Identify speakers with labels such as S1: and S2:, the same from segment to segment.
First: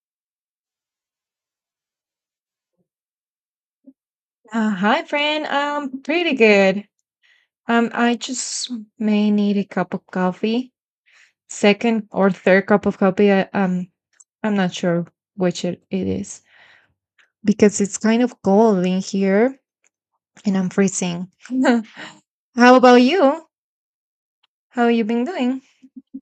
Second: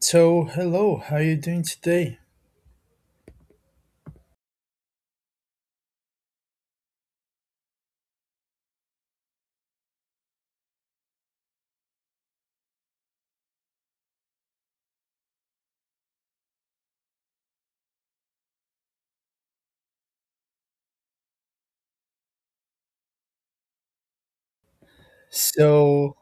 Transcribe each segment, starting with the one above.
S1: So, hello, how you doing today?
S2: Hi, friend. Pretty good. I just may need a cup of coffee. Second or third cup of coffee. I I'm not sure which it is because it's kind of cold in here and I'm freezing. How about you? How you been doing?
S1: So,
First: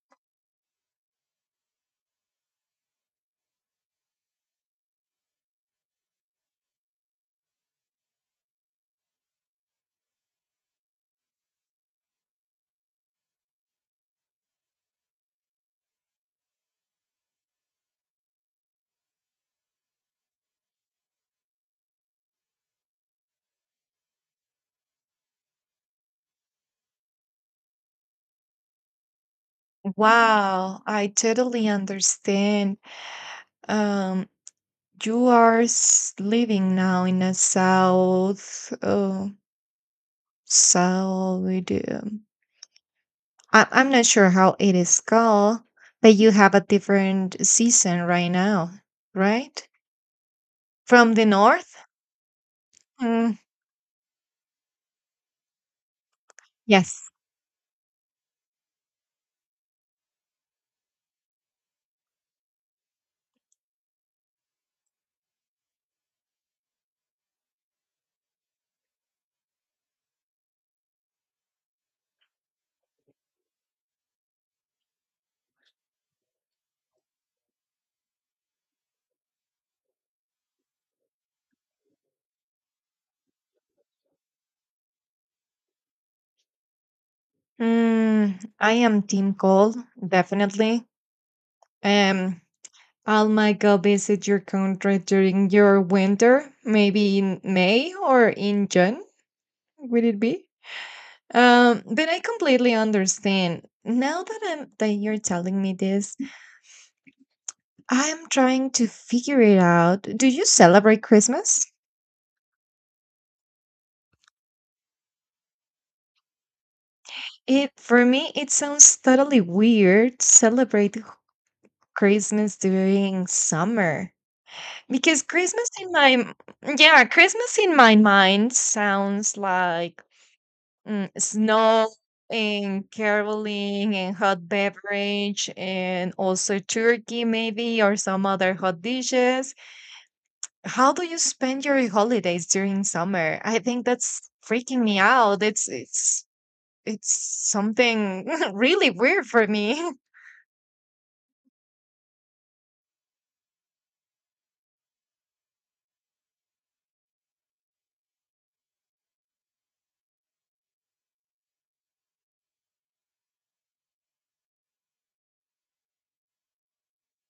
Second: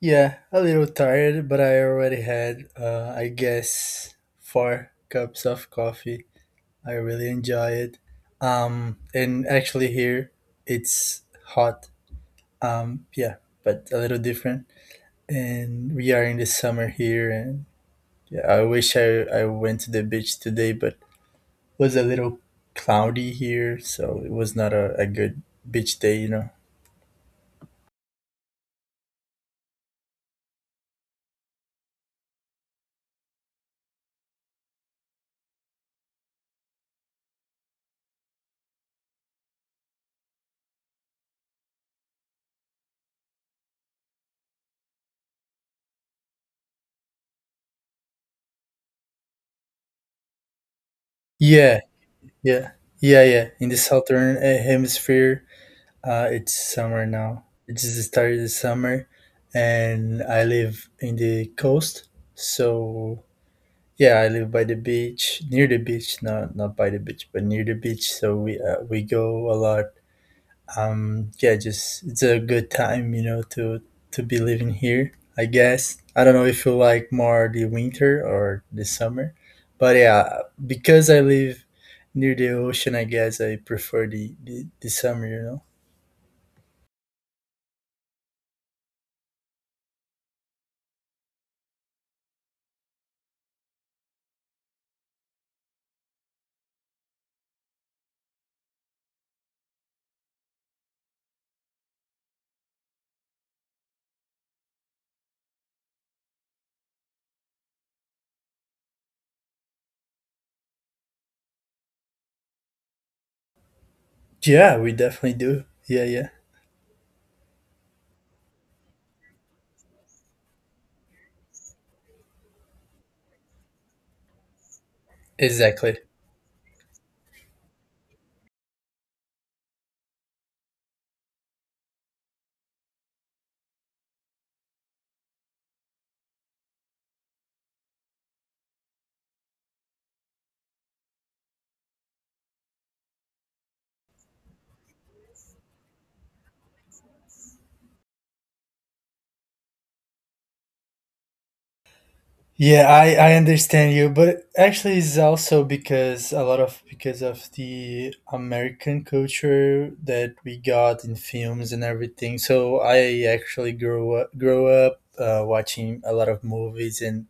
S1: yeah, a little tired, but I already had, I guess, four cups of coffee. I really enjoy it. And actually, here it's hot. Yeah, but a little different. And we are in the summer here, and yeah, I wish I went to the beach today, but it was a little cloudy here, so it was not a good beach day.
S2: Wow, I totally understand. Um, you are living now in a south, south. I'm not sure how it is called, but you have a different season right now, right? From the north?
S1: Yeah, yeah, yeah,
S2: Mm,
S1: yeah. In the southern hemisphere, it's summer
S2: yes.
S1: now. It just started the summer, and I live in the coast. So yeah, I live by the beach, near the beach, not by the beach, but near the beach. So we go a lot, yeah, just it's a good time to be living here, I guess. I don't know if you like more the winter or the summer, but yeah, because I live near the ocean, I guess I prefer the summer.
S2: Mm, I am team cold, definitely. Um, I'll might go visit your country during your winter, maybe in May or in June, would it be? But I completely understand. Now that I'm that you're telling me this, I'm trying to figure it out. Do you celebrate Christmas?
S1: Yeah, we definitely do, yeah.
S2: It for me it sounds totally weird to celebrate Christmas during summer because Christmas in
S1: Exactly.
S2: my m- yeah, Christmas in my mind sounds like snow and caroling and hot beverage and also turkey maybe or some other hot dishes. How do you spend your holidays during summer? I think that's freaking me out. It's it's something really weird for me.
S1: Yeah, I understand you, but actually it's also because a lot of because of the American culture that we got in films and everything. So I actually grew up watching a lot of movies, and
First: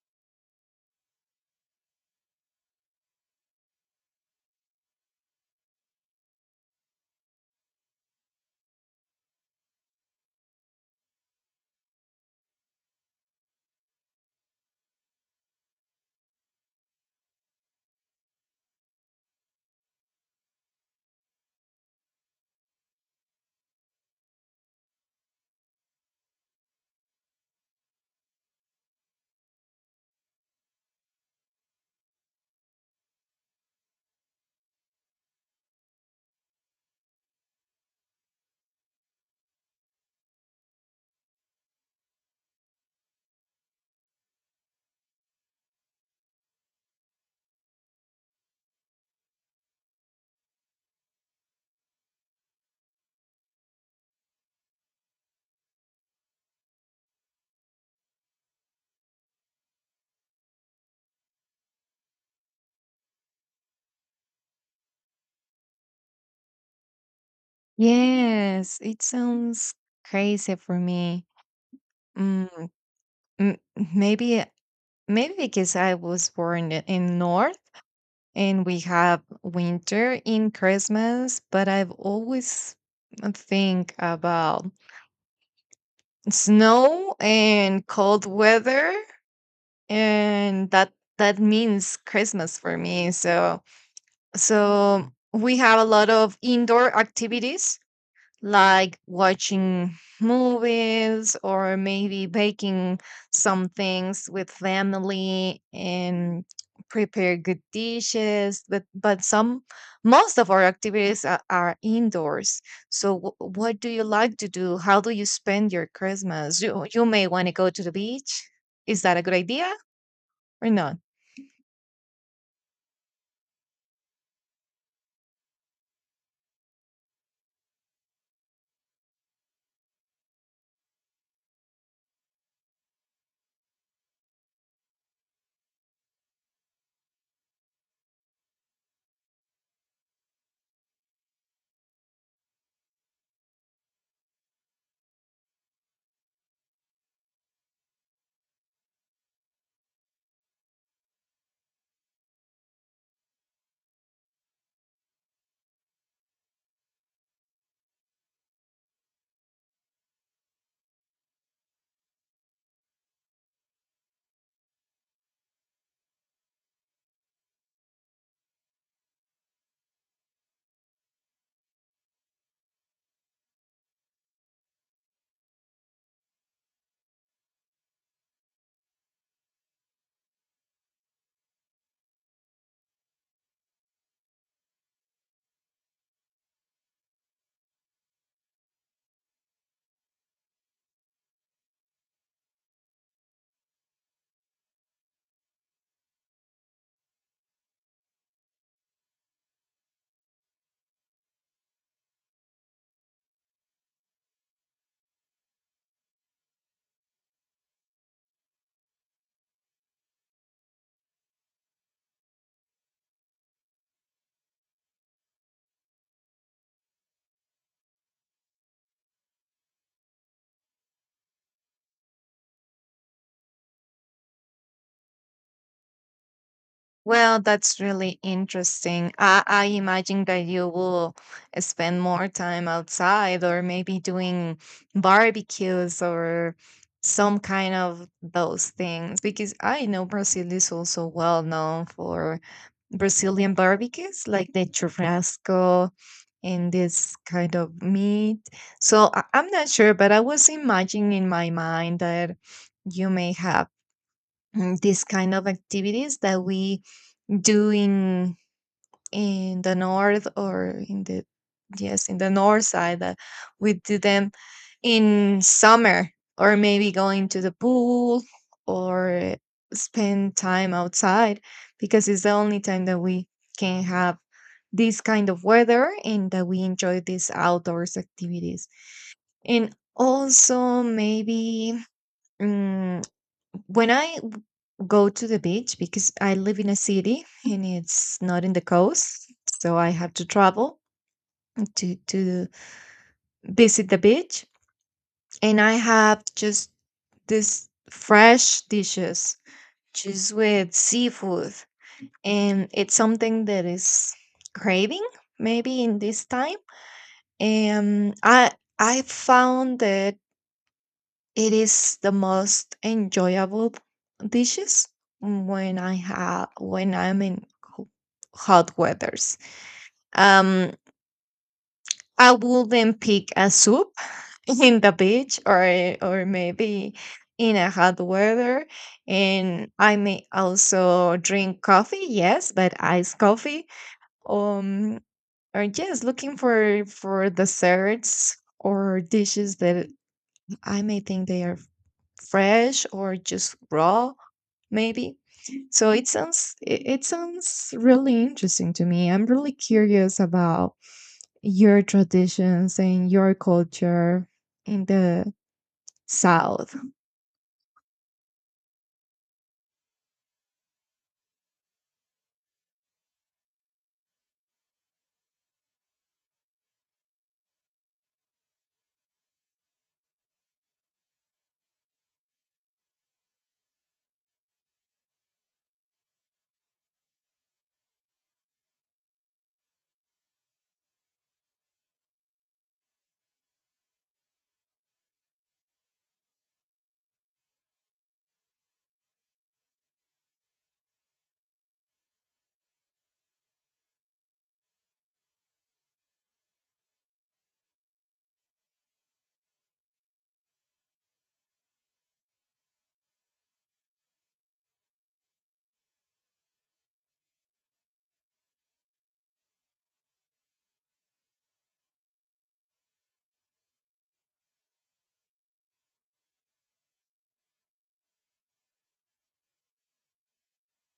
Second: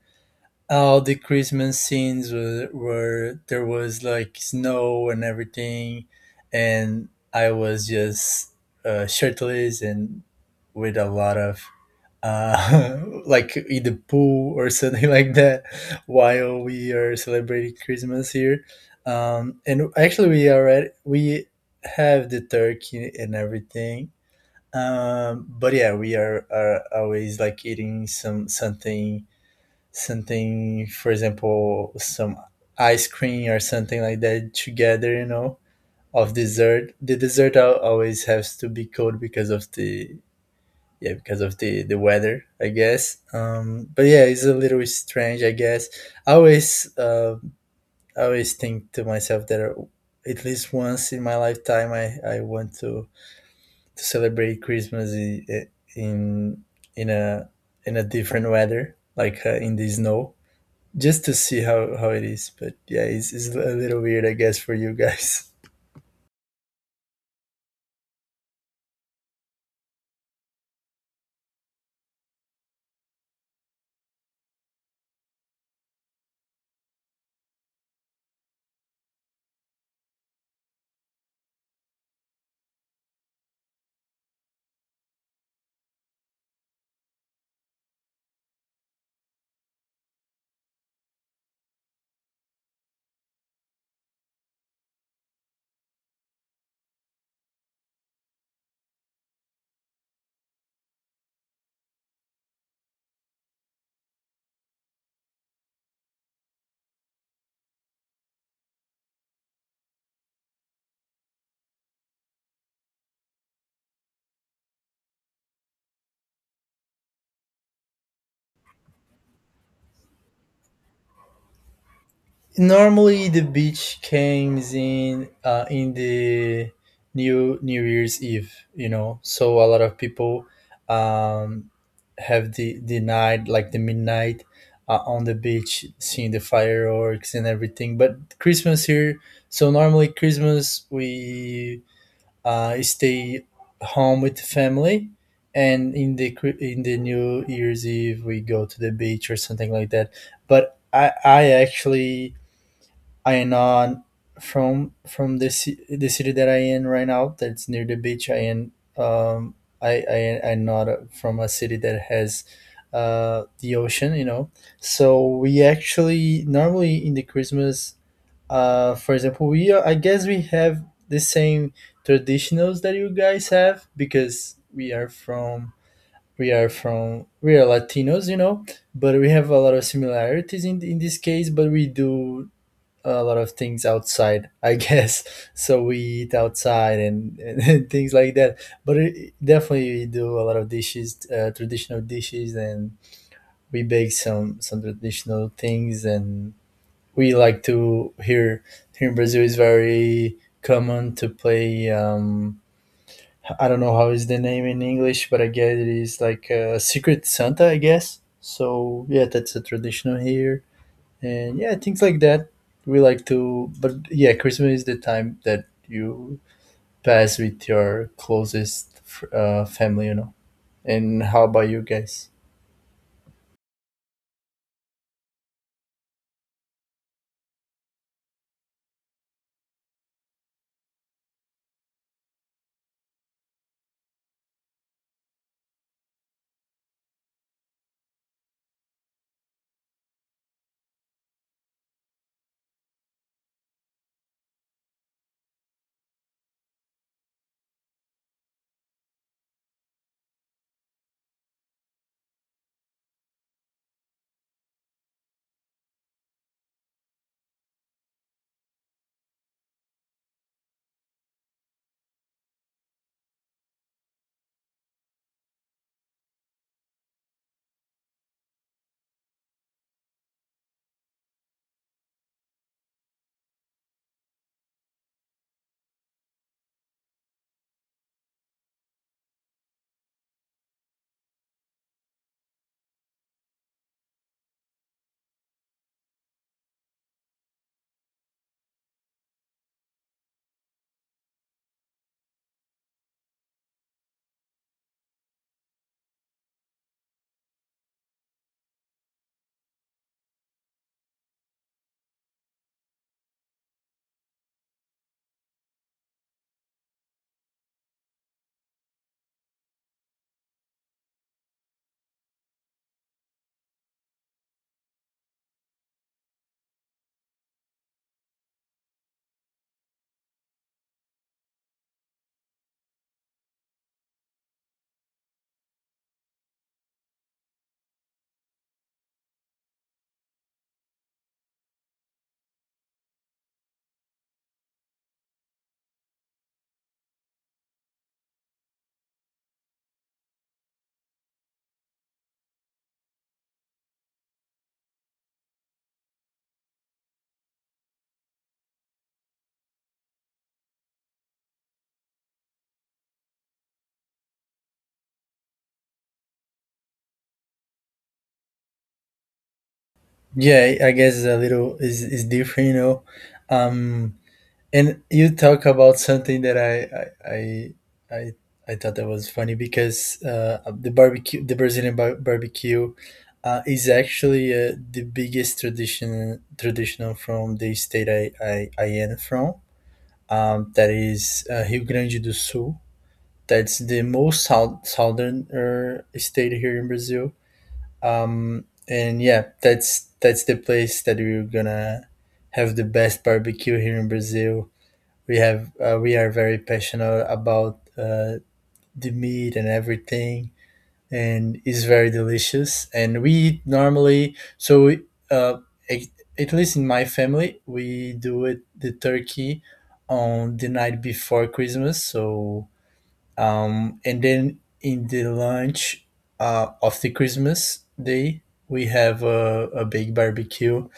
S1: all the Christmas scenes were, there was like snow and everything, and I was just shirtless and with a lot of uh, like in the pool or something like that while we are celebrating Christmas here. And actually, we have the turkey and everything. But yeah, we are always like eating something something, for example, some ice cream or something like that together. You know, of dessert. The dessert always has to be cold because of the yeah because of the weather, I guess. But yeah, it's a little strange, I guess. I always, I always think to myself that at least once in my lifetime I want to celebrate Christmas in in a in a different weather, like in the snow, just to see how it is. But yeah, it's a little weird, I guess, for you guys.
S2: Yes, it sounds crazy for me. Mm, m- maybe maybe because I was born in North and we have winter in Christmas, but I've always think about snow and cold weather and that means Christmas for me. So we have a lot of indoor activities like watching movies or maybe baking some things with family and prepare good dishes but some most of our activities are indoors. So what do you like to do? How do you spend your Christmas? You may want to go to the beach. Is that a good idea or not?
S1: Normally, the beach comes in the New Year's Eve, you know. So a lot of people, um, have the night, like the midnight, on the beach, seeing the fireworks and everything. But Christmas here, so normally Christmas we stay home with the family, and in the in the New Year's Eve we go to the beach or something like that. But I actually I am on from the the city that I in right now. That's near the beach. I am, um I'm not from a city that has the ocean. You know, so we actually normally in the Christmas, for example, we are, I guess we have the same traditionals that you guys have because we are from we are Latinos. You know, but we have a lot of similarities in this case. But we do a lot of things outside, I guess. So we eat outside and things like that, but it, definitely we do a lot of dishes, traditional dishes, and we bake some traditional things, and we like to here here in Brazil is very common to play, I don't know how is the name in English, but I guess it is like a secret Santa, I guess. So yeah, that's a traditional here, and yeah, things like that we like to. But yeah, Christmas is the time that you pass with your closest family, you know. And how about you guys?
S2: Well, that's really interesting. I imagine that you will spend more time outside or maybe doing barbecues or some kind of those things because I know Brazil is also well known for Brazilian barbecues like the churrasco and this kind of meat. So I'm not sure, but I was imagining in my mind that you may have these kind of activities that we do in the north or in the yes in the north side that we do them in summer or maybe going to the pool or spend time outside because it's the only time that we can have this kind of weather and that we enjoy these outdoors activities. And also maybe mm, when go to the beach, because I live in a city and it's not in the coast, so I have to travel to visit the beach, and I have just this fresh dishes, just with seafood, and it's something that is craving maybe in this time, and I found that it is the most enjoyable dishes when I have when I'm in hot weathers. Um, I will then pick a soup in the beach or maybe in a hot weather, and I may also drink coffee. Yes, but iced coffee. Um, or just looking for desserts or dishes that I may think they are fresh or just raw maybe. So it sounds really interesting to me. I'm really curious about your traditions and your culture in the South.
S1: Yeah, I guess it's a little is different, you know. Um, and you talk about something that I I I, I thought that was funny, because the barbecue, the Brazilian barbecue, is actually the biggest traditional from the state I am from, that is Rio Grande do Sul. That's the most south, southern state here in Brazil. And yeah, that's the place that we're gonna have the best barbecue here in Brazil. We have we are very passionate about the meat and everything, and is very delicious. And we eat normally, so uh, at at least in my family, we do it the turkey on the night before Christmas. So and then in the lunch of the Christmas day, we have a big barbecue,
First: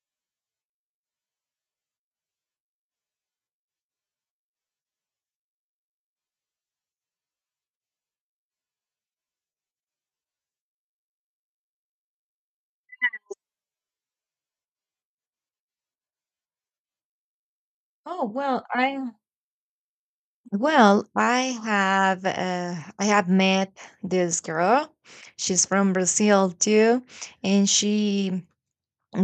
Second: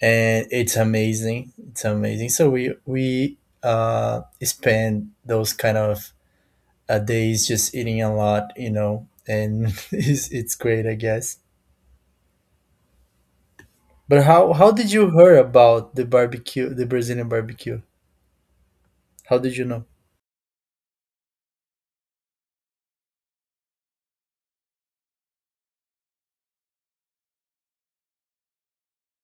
S1: and it's amazing. It's amazing. So we spend those kind of a day is just eating a lot, you know, and it's great, I guess. But how did you hear about the barbecue, the Brazilian barbecue?
S2: Oh, well, I.
S1: How did you know?
S2: Well, I have met this girl. She's from Brazil too, and she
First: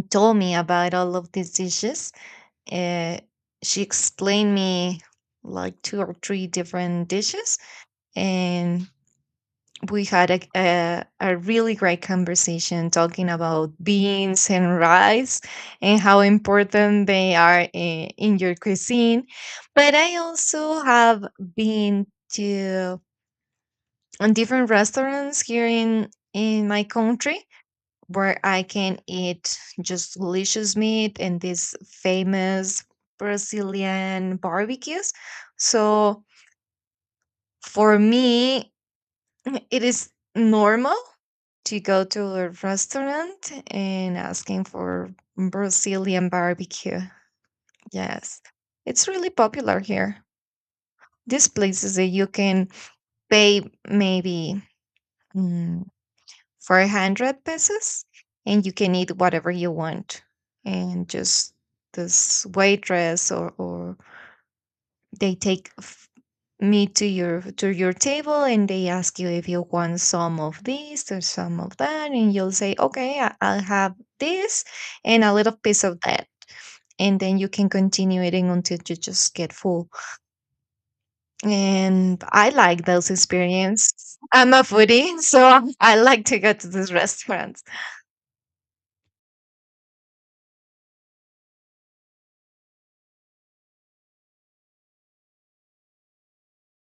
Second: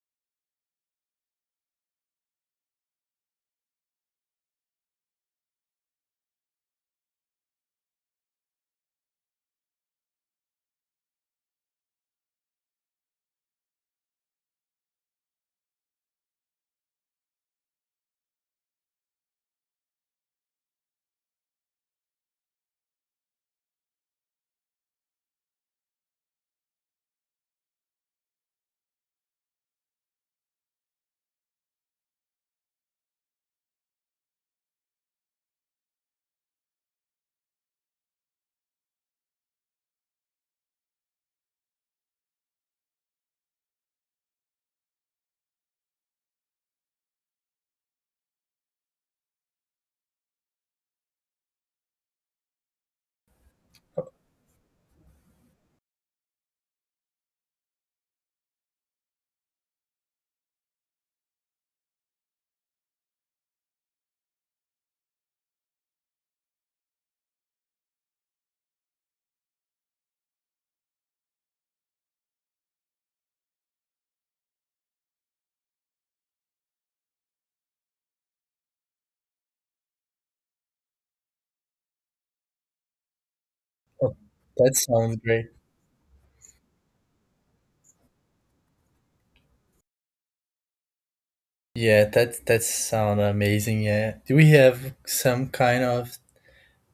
S2: told me about all of these dishes. Uh, she explained me like two or three different dishes, and we had a really great conversation talking about beans and rice and how important they are in your cuisine. But I also have been to on different restaurants here in my country where I can eat just delicious meat and these famous Brazilian barbecues. So for me, it is normal to go to a restaurant and asking for Brazilian barbecue. Yes, it's really popular here. These places that you can pay maybe mm, 400 pesos and you can eat whatever you want. And just this waitress or they take me to your table and they ask you if you want some of this or some of that and you'll say okay, I'll have this and a little piece of that, and then you can continue eating until you just get full. And I like those
S1: Oh,
S2: experiences. I'm a
S1: that sounds
S2: foodie,
S1: great.
S2: so I like to go to these restaurants.
S1: Yeah, that that sounds amazing. Yeah, do we have some kind of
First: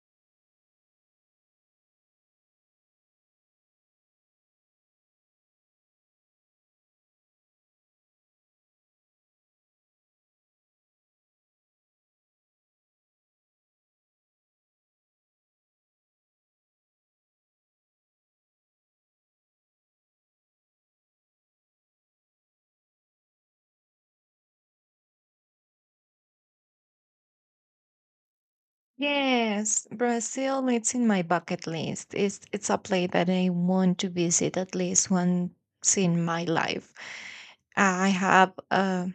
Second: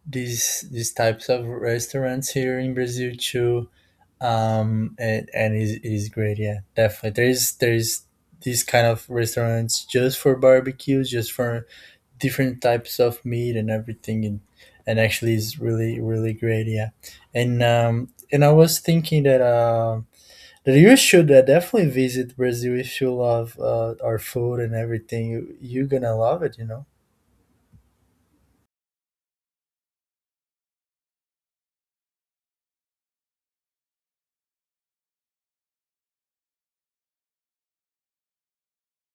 S1: these types of restaurants here in Brazil too? And it is great. Yeah, definitely. There is these kind of restaurants just for barbecues, just for different types of meat and everything, and actually is really great. Yeah, and I was thinking that that you should, definitely visit Brazil. If you love, our food and everything, you're gonna love it, you know.
S2: Yes, Brazil, it's in my bucket list. It's a place that I want to visit at least once in my life. I have uh,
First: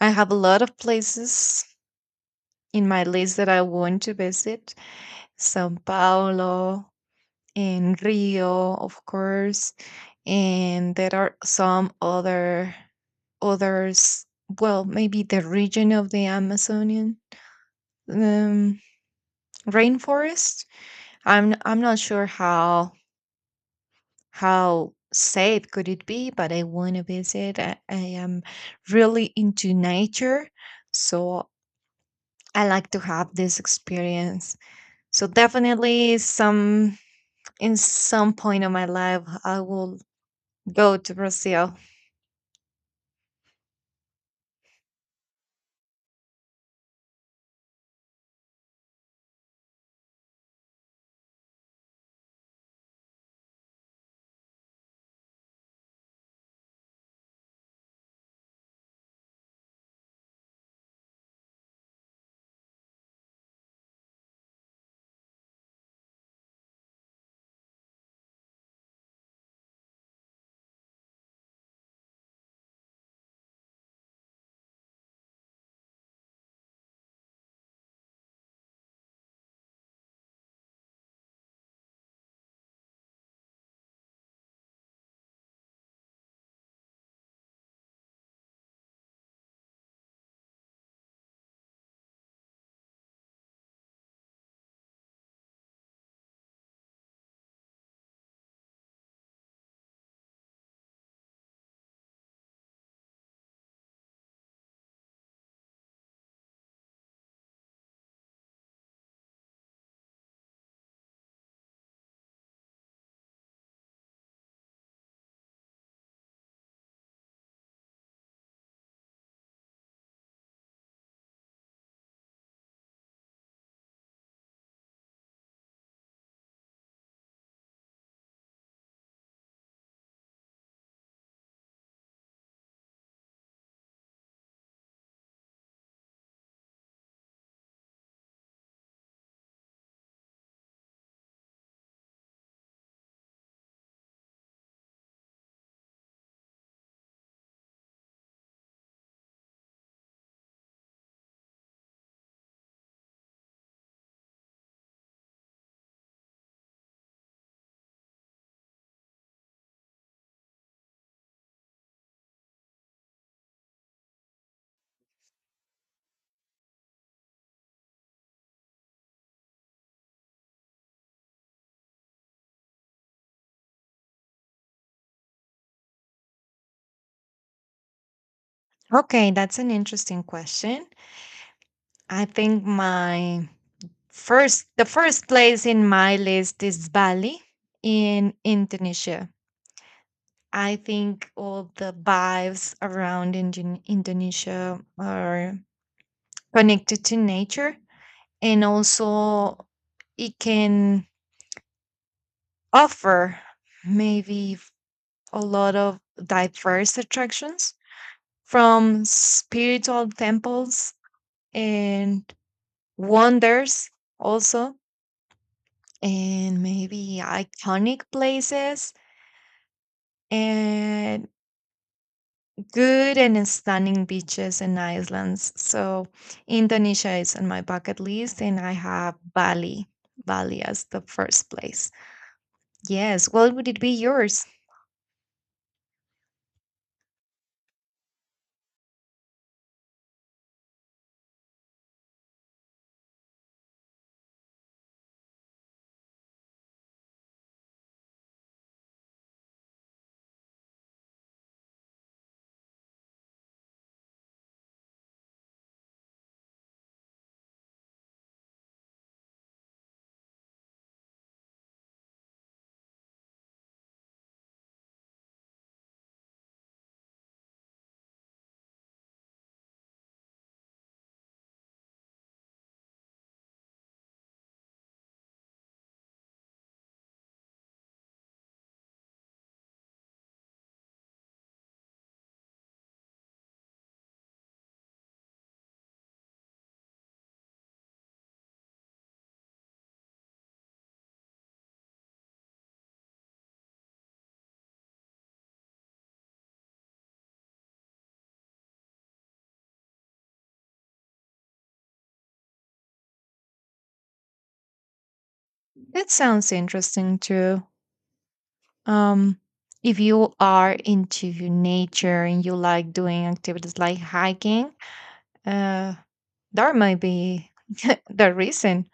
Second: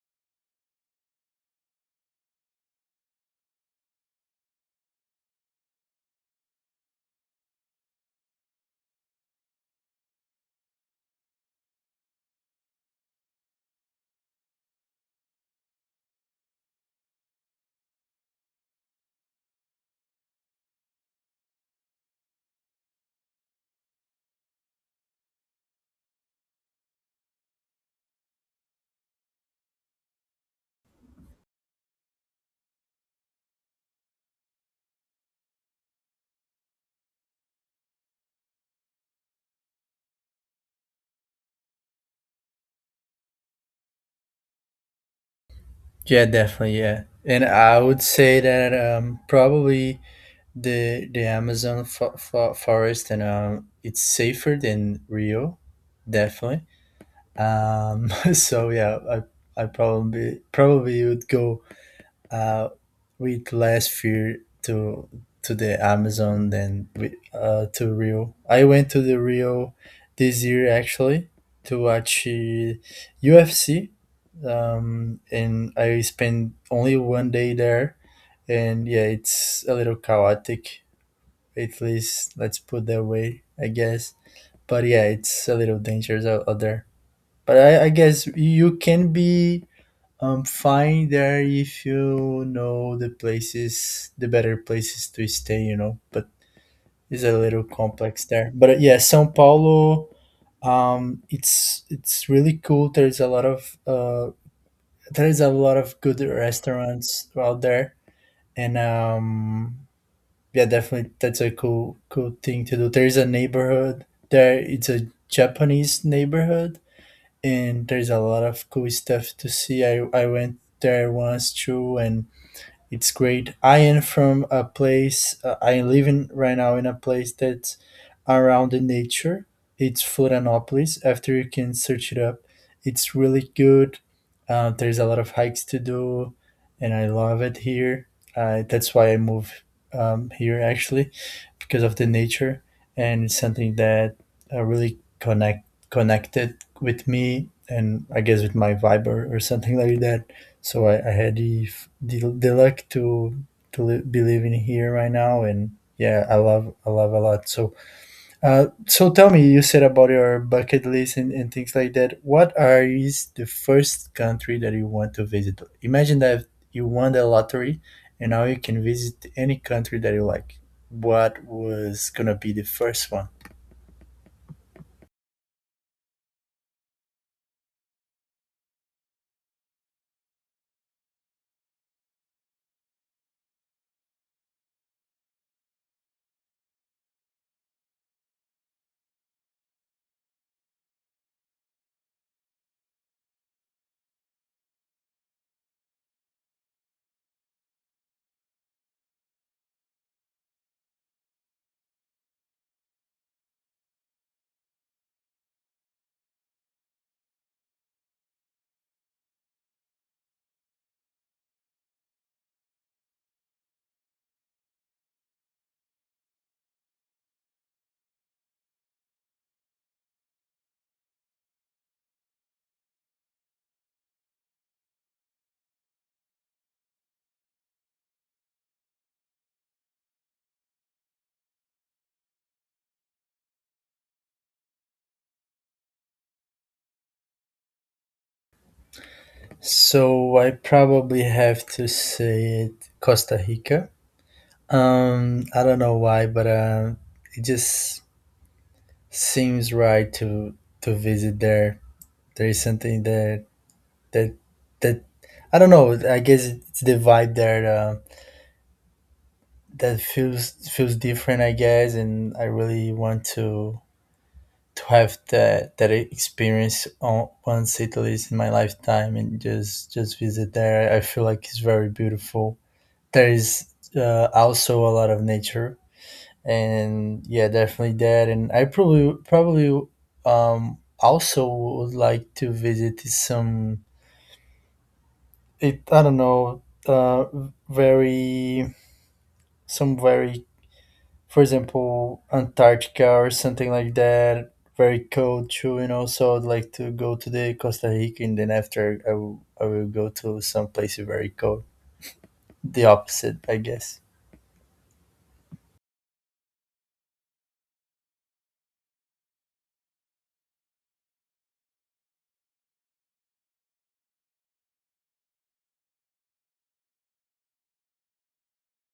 S2: I have a lot of places in my list that I want to visit. Sao Paulo and Rio, of course, and there are some other others. Well, maybe the region of the Amazonian um, rainforest. I'm not sure how safe could it be? But I want to visit. I am really into nature, so I like to have this experience. So definitely, some in some point of my life, I will go to Brazil.
S1: Yeah, definitely. Yeah, and I would say that, probably the Amazon forest, and it's safer than Rio, definitely. So yeah, I probably would go uh, with less fear to the Amazon than with, to Rio. I went to the Rio this year, actually, to watch, UFC, and I spent only one day there. And yeah, it's a little chaotic. At least let's put that way, I guess. But yeah, it's a little dangerous out there. But I guess you can be, am fine there if you know the places, the better places to stay, you know, but it's a little complex there. But yeah, Sao Paulo, it's really cool. There's a lot of there is a lot of good restaurants out there, and yeah, definitely that's a cool thing to do. There's a neighborhood there. It's a Japanese neighborhood, and there's a lot of cool stuff to see. I went there once too, and it's great. I am from a place, I am living right now in a place that's around the nature. It's Florianopolis. After you can search it up, it's really good. There's a lot of hikes to do, and I love it here. That's why I moved, here, actually, because of the nature, and it's something that, really connected with me, and I guess with my vibe or something like that. So I had the, the luck to be living here right now, and yeah, I love a lot. So so tell me, you said about your bucket list and things like that. What are is the first country that you want to visit? Imagine that you won the lottery and now you can visit any country that you like. What was gonna be the first one?
S2: Okay, that's an interesting question. I think my the first place in my list is Bali in Indonesia. I think all the vibes around Indonesia are connected to nature and also it can offer maybe a lot of diverse attractions from spiritual temples and wonders also and maybe iconic places and good and stunning beaches and islands. So Indonesia is on my bucket list, and I have Bali as the first place. Yes, well, would it be yours?
S1: So I probably have to say it Costa Rica. I don't know why, but it just seems right to visit there. There is something that that I don't know. I guess it's the vibe there, that feels different, I guess, and I really want to have that experience on, once at least in my lifetime, and just visit there. I feel like it's very beautiful. There is, also a lot of nature, and yeah, definitely that. And I probably also would like to visit some it I don't know, uh very some very, for example, Antarctica or something like that, very cold too, you know. So I'd like to go to the Costa Rica, and then after I will go to some places very cold, the opposite, I guess.
S2: That sounds interesting too. Um, if you are into nature and you like doing activities like hiking, uh, there might be the reason.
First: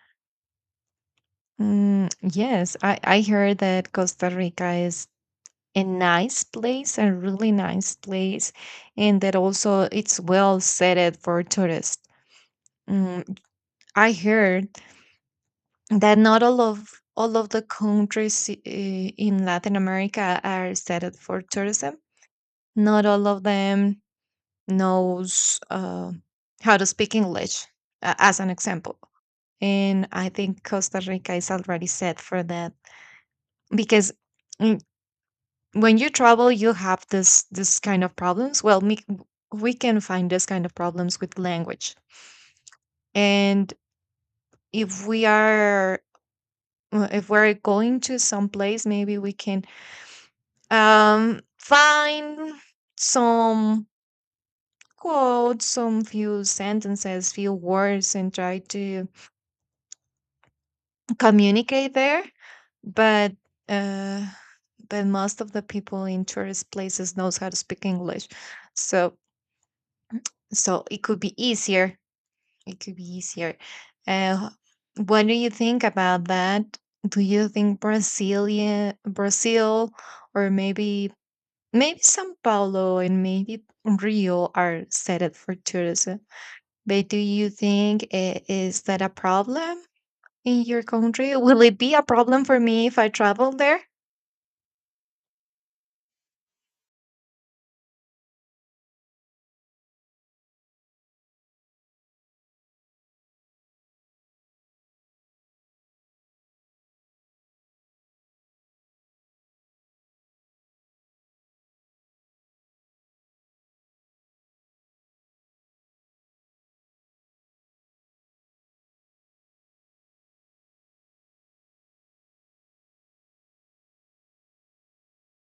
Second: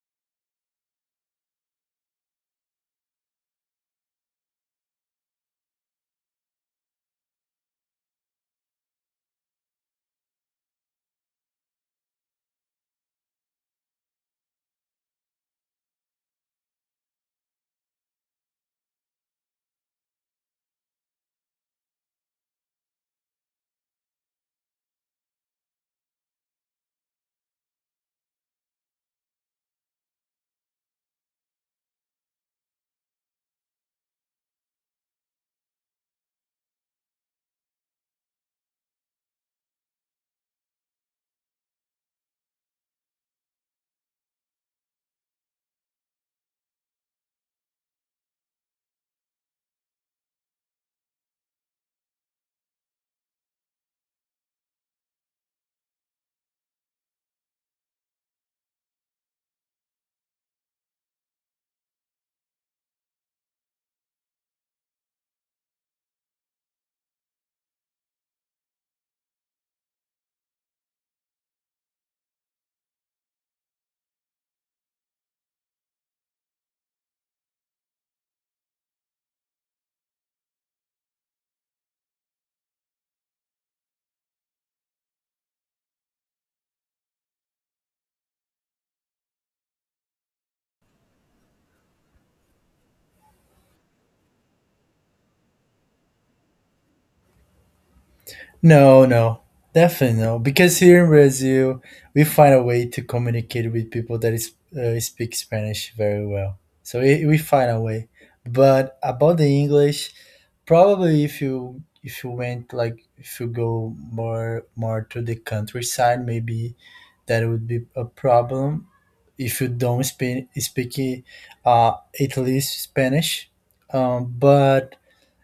S2: Mm, yes, I heard that Costa Rica is a nice place, a really nice place, and that also it's well set for tourists. Mm, I heard that not all of all of the countries in Latin America are set up for tourism. Not all of them knows how to speak English, as an example. And I think Costa Rica is already set for that because mm, when you travel you have this kind of problems well me, we can find this kind of problems with language and if we are if we're going to some place maybe we can find some quotes some few sentences few words and try to communicate there but uh but most of the people in tourist places knows how to speak English. So it could be easier. It could be easier. Uh, what do you think about that? Do you think Brasilia, Brazil, or maybe São Paulo and maybe Rio are set up for tourism? But do you think is that a problem in your country? Will it be a problem for me if I travel there?
S1: No, definitely no, because here in Brazil we find a way to communicate with people that is, speak Spanish very well. So we find a way, but about the English, probably if you went, like if you go more to the countryside, maybe that would be a problem. If you don't speak, at least Spanish, but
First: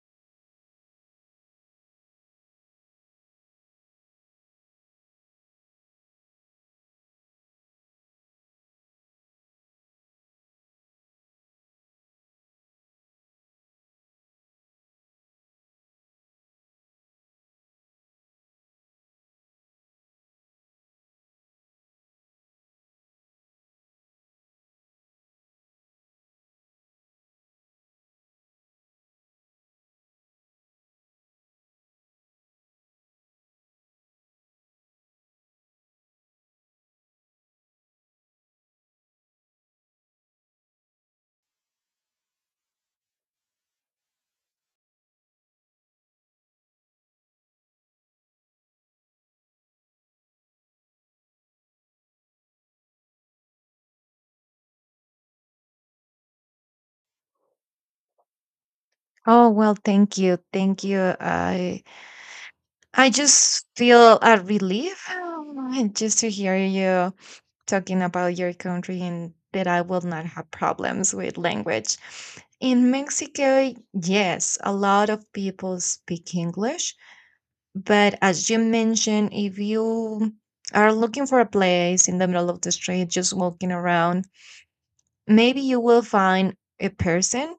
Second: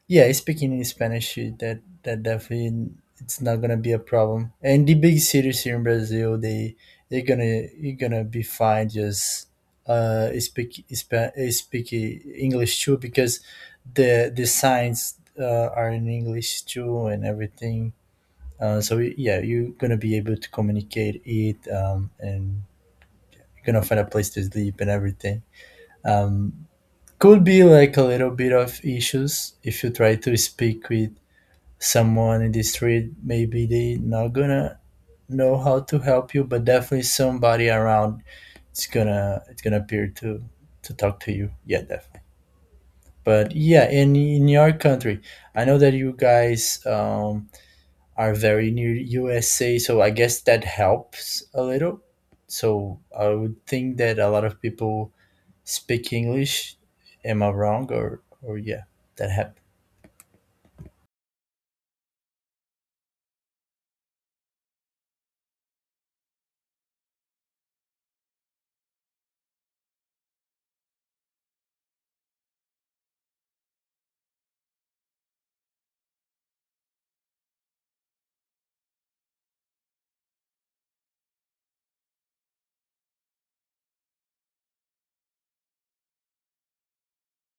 S1: yeah, speaking in Spanish, that that definitely it's not gonna be a problem. And the big cities here in Brazil, they're gonna you're gonna be fine just speak English too, because the signs, are in English too and everything. So yeah, you're gonna be able to communicate it, and you're gonna find a place to sleep and everything. Um, could be like a little bit of issues if you try to speak with someone in the street. Maybe they not gonna know how to help you, but definitely somebody around it's gonna appear to talk to you, yeah, definitely. But yeah, in your country, I know that you guys, are very near USA, so I guess that helps a little. So I would think that a lot of people speak English. Am I wrong? Or yeah, that
S2: Oh
S1: happens.
S2: well, thank you. I just feel a relief just to hear you talking about your country and that I will not have problems with language. In Mexico, yes, a lot of people speak English, but as you mentioned, if you are looking for a place in the middle of the street, just walking around, maybe you will find a person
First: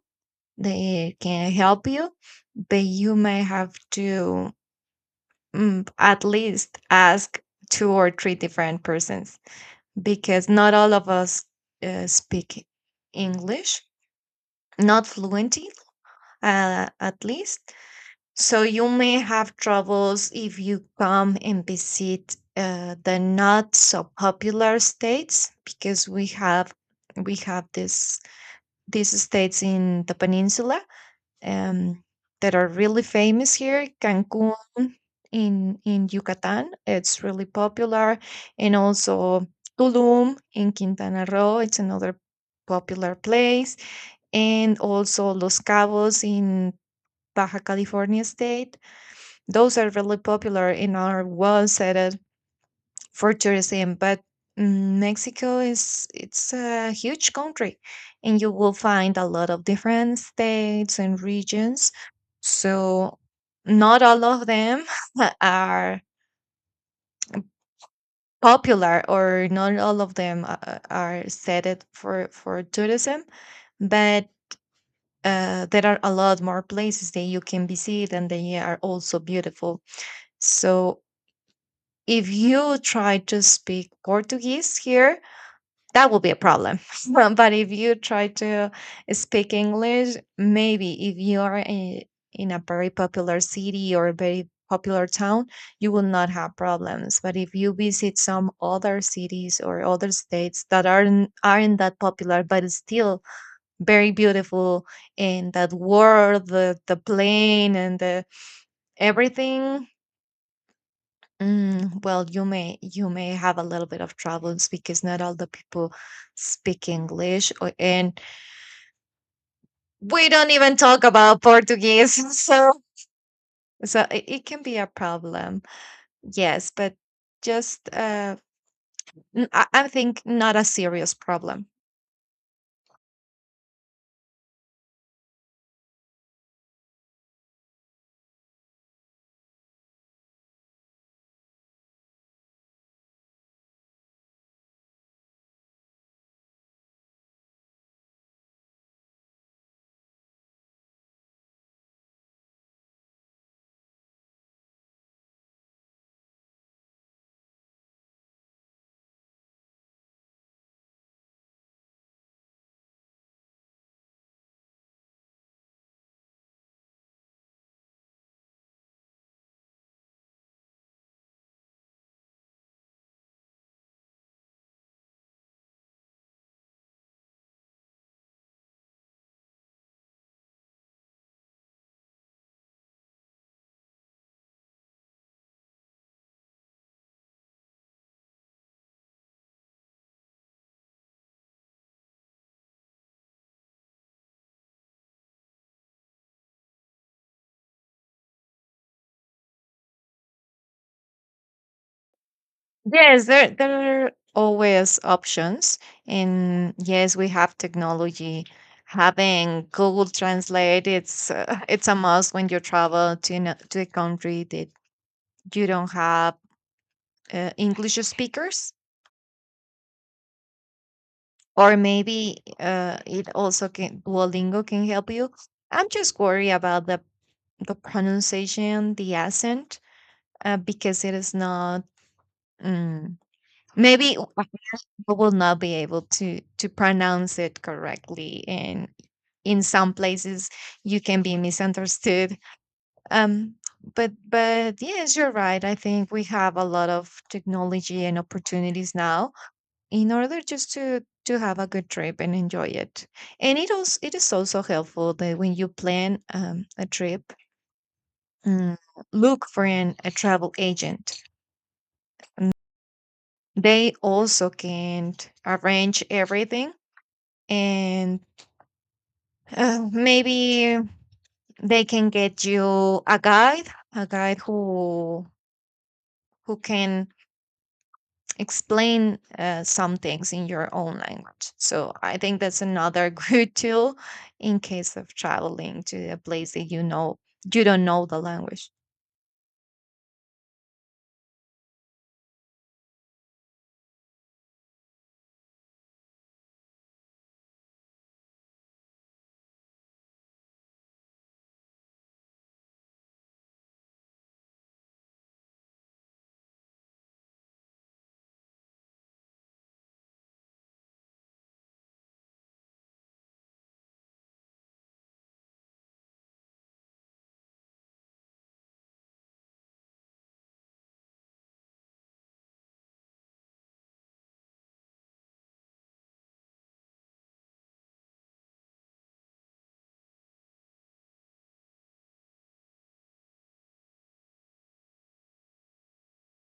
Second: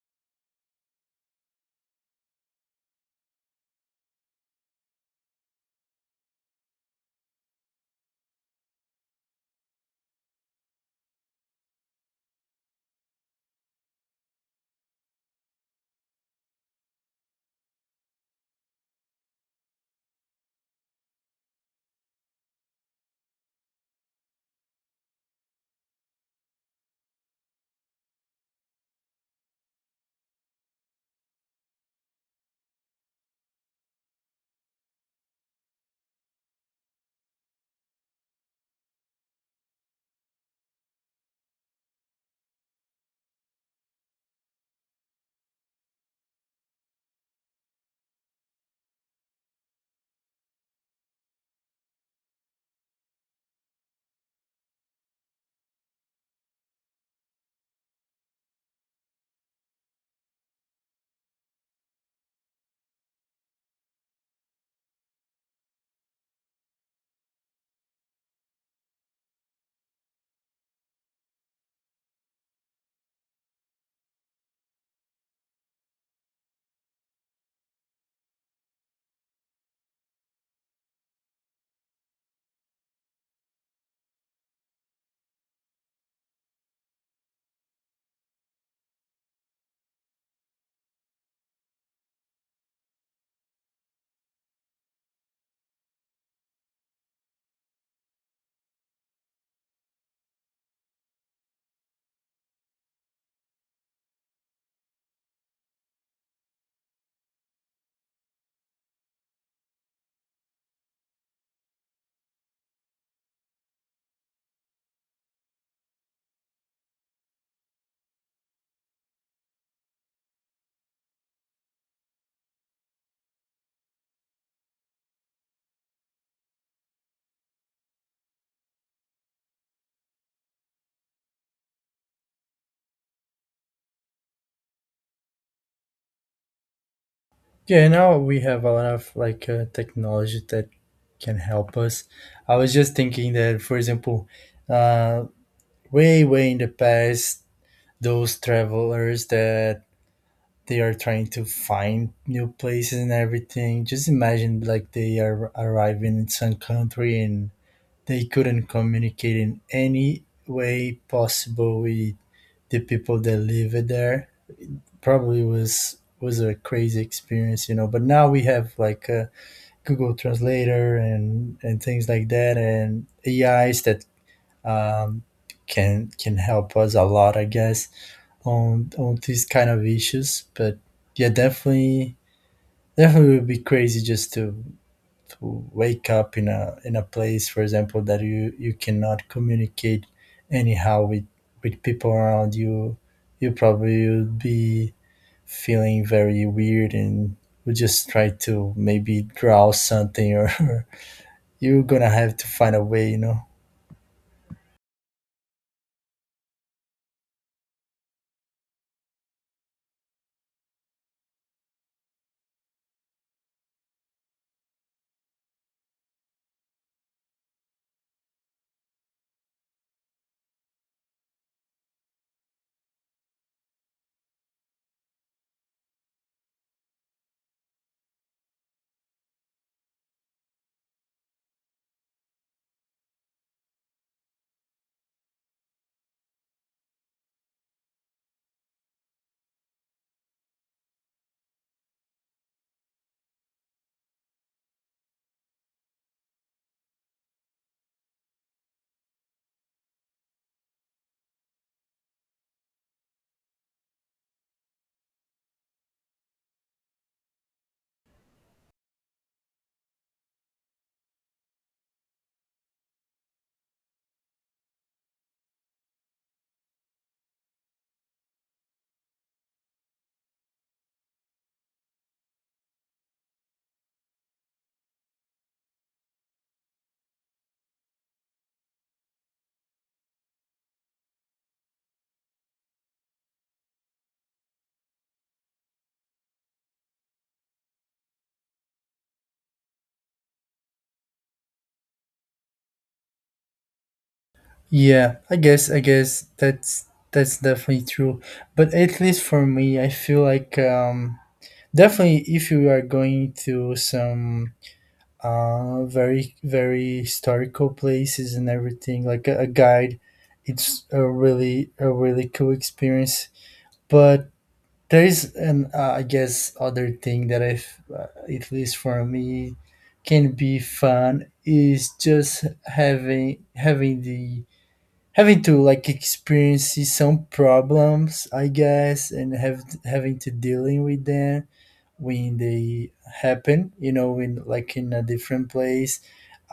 S2: that can help you, but you may have to at least ask two or three different persons because not all of us speak English, not fluently, at least. So you may have troubles if you come and visit the not so popular states because we have this these states in the peninsula um, that are really famous here. Cancun in Yucatan, it's really popular, and also Tulum in Quintana Roo. It's another popular place, and also Los Cabos in Baja California State. Those are really popular and are well set for tourism, but Mexico is it's a huge country, and you will find a lot of different states and regions. So not all of them are popular, or not all of them are set it for tourism, but. There are a lot more places that you can visit and they are also beautiful. So if you try to speak Portuguese here, that will be a problem. But if you try to speak English, maybe if you are in a very popular city or a very popular town, you will not have problems. But if you visit some other cities or other states that aren't that popular, but is still very beautiful, and that world, the plane, and the everything. Mm, well, you may have a little bit of troubles because not all the people speak English, or, and we don't even talk about Portuguese, so it, it can be a problem. Yes, but just I think not a serious problem.
S1: Yeah, now we have a lot of, like, technology that can help us. I was just thinking that, for example, uh, way in the past, those travelers that they are trying to find new places and everything. Just imagine like they are arriving in some country and they couldn't communicate in any way possible with the people that live there. Probably was a crazy experience, you know. But now we have like, Google Translator and things like that, and AIs that, um, can help us a lot, I guess, on these kind of issues. But yeah, definitely, definitely would be crazy just to wake up in a place, for example, that you cannot communicate anyhow with people around you. You probably would be feeling very weird, and would just try to maybe draw something or you're gonna have to find a way, you
S2: Yes,
S1: know.
S2: there are always options, and yes, we have technology. Having Google Translate, it's it's a must when you travel to to a country that you don't have English speakers, or maybe it also can Duolingo can help you. I'm just worried about the pronunciation, the accent, because it is not. Um, Maybe I will not be able to pronounce it correctly, and in some places you can be misunderstood. Um, but yes, you're right. I think we have a lot of technology and opportunities now in order just to have a good trip and enjoy it. And it is also helpful that when you plan a trip, mm, look for a travel agent. They also can arrange everything, and maybe they can get you a guide, a guide who who can explain some things in your own language. So I think that's another good tool in case of traveling to a place that you know you don't know the language.
S1: Yeah, I guess that's definitely true. But at least for me, I feel like, definitely if you are going to some, very historical places and everything, like a guide, it's a really cool experience. But there is an, I guess other thing that I, uh, at least for me, can be fun is just having the having to like experience some problems, I guess, and have having to dealing with them when they happen, you know, in like in a different place.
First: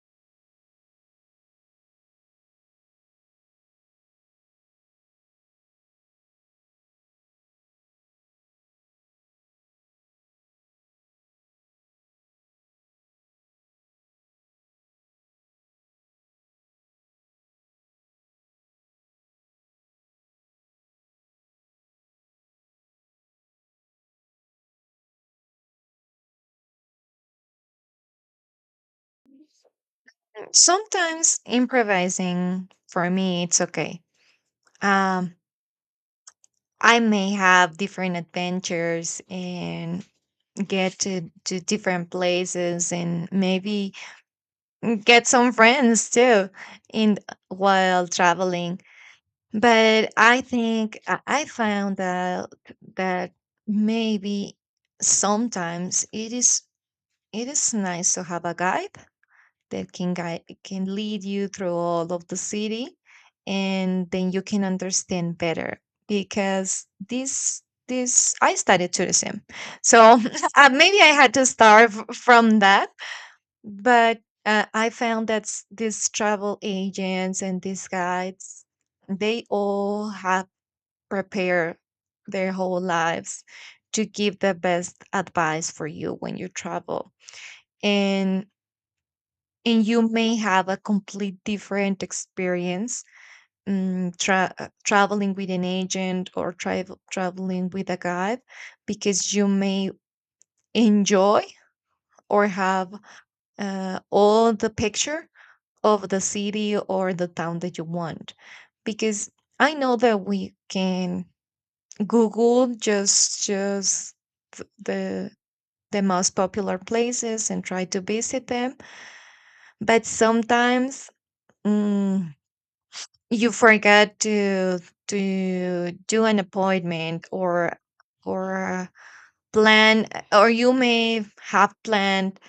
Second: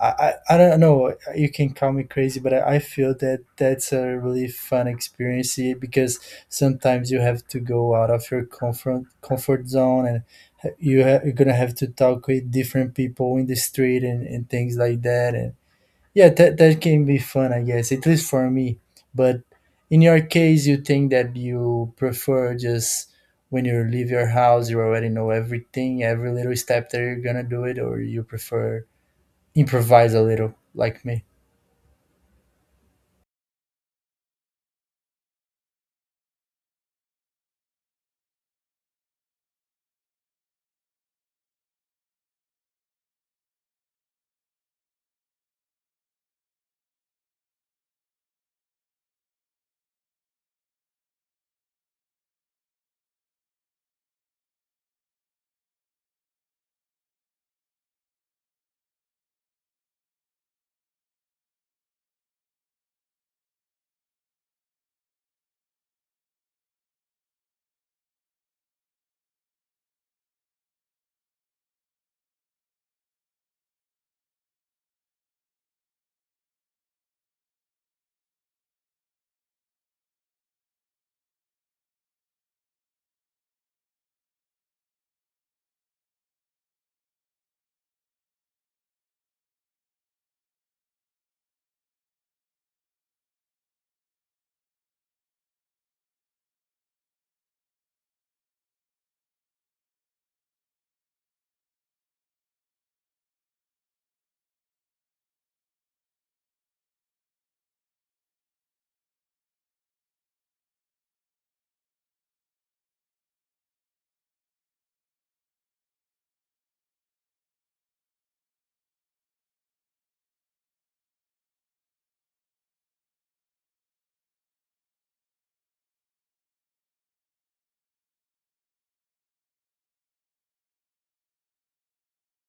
S1: I don't know, you can call me crazy, but I feel that that's a really fun experience, because sometimes you have to go out of your comfort zone and you're gonna have to talk with different people in the street and things like that. And yeah, that, that can be fun, I guess, at least for me. But in your case, you think that you prefer just when you leave your house, you already know everything, every little step that you're gonna do it, or you prefer improvise a little,
S2: Mm,
S1: like me?
S2: sometimes improvising for me it's okay. Um, I may have different adventures and get to different places and maybe get some friends too in while traveling. But I think I found out that maybe sometimes it is nice to have a guide that can lead you through all of the city and then you can understand better because this I studied tourism. So maybe I had to start from that, but I found that these travel agents and these guides they all have prepare their whole lives to give the best advice for you when you travel and and you may have a complete different experience traveling with an agent or traveling with a guide because you may enjoy or have all the picture of the city or the town that you want because I know that we can Google just the the most popular places and try to visit them, but sometimes mm, you forget to do an appointment or plan or you may have planned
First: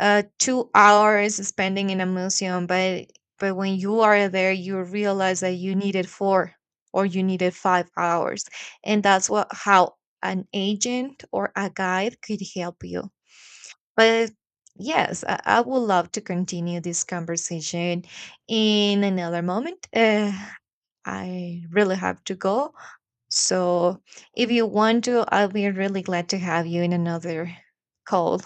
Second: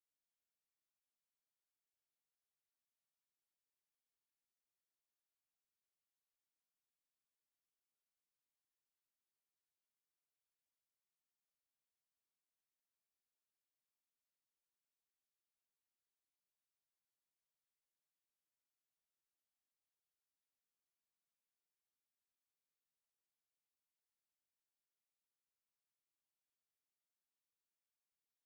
S2: 2 hours spending in a museum, but when you are there you realize that you needed four or you needed 5 hours, and that's what how an agent or a guide could help you. But yes, I would love to continue this conversation in another moment. I really have to go, so if you want to, I'll be really glad to have you in another call.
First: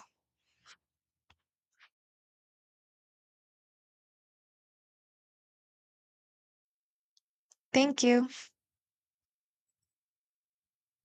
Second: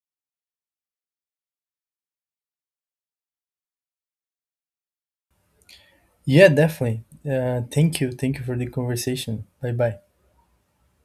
S1: Yeah, definitely.
S2: Thank you.
S1: Thank you for the conversation. Bye bye.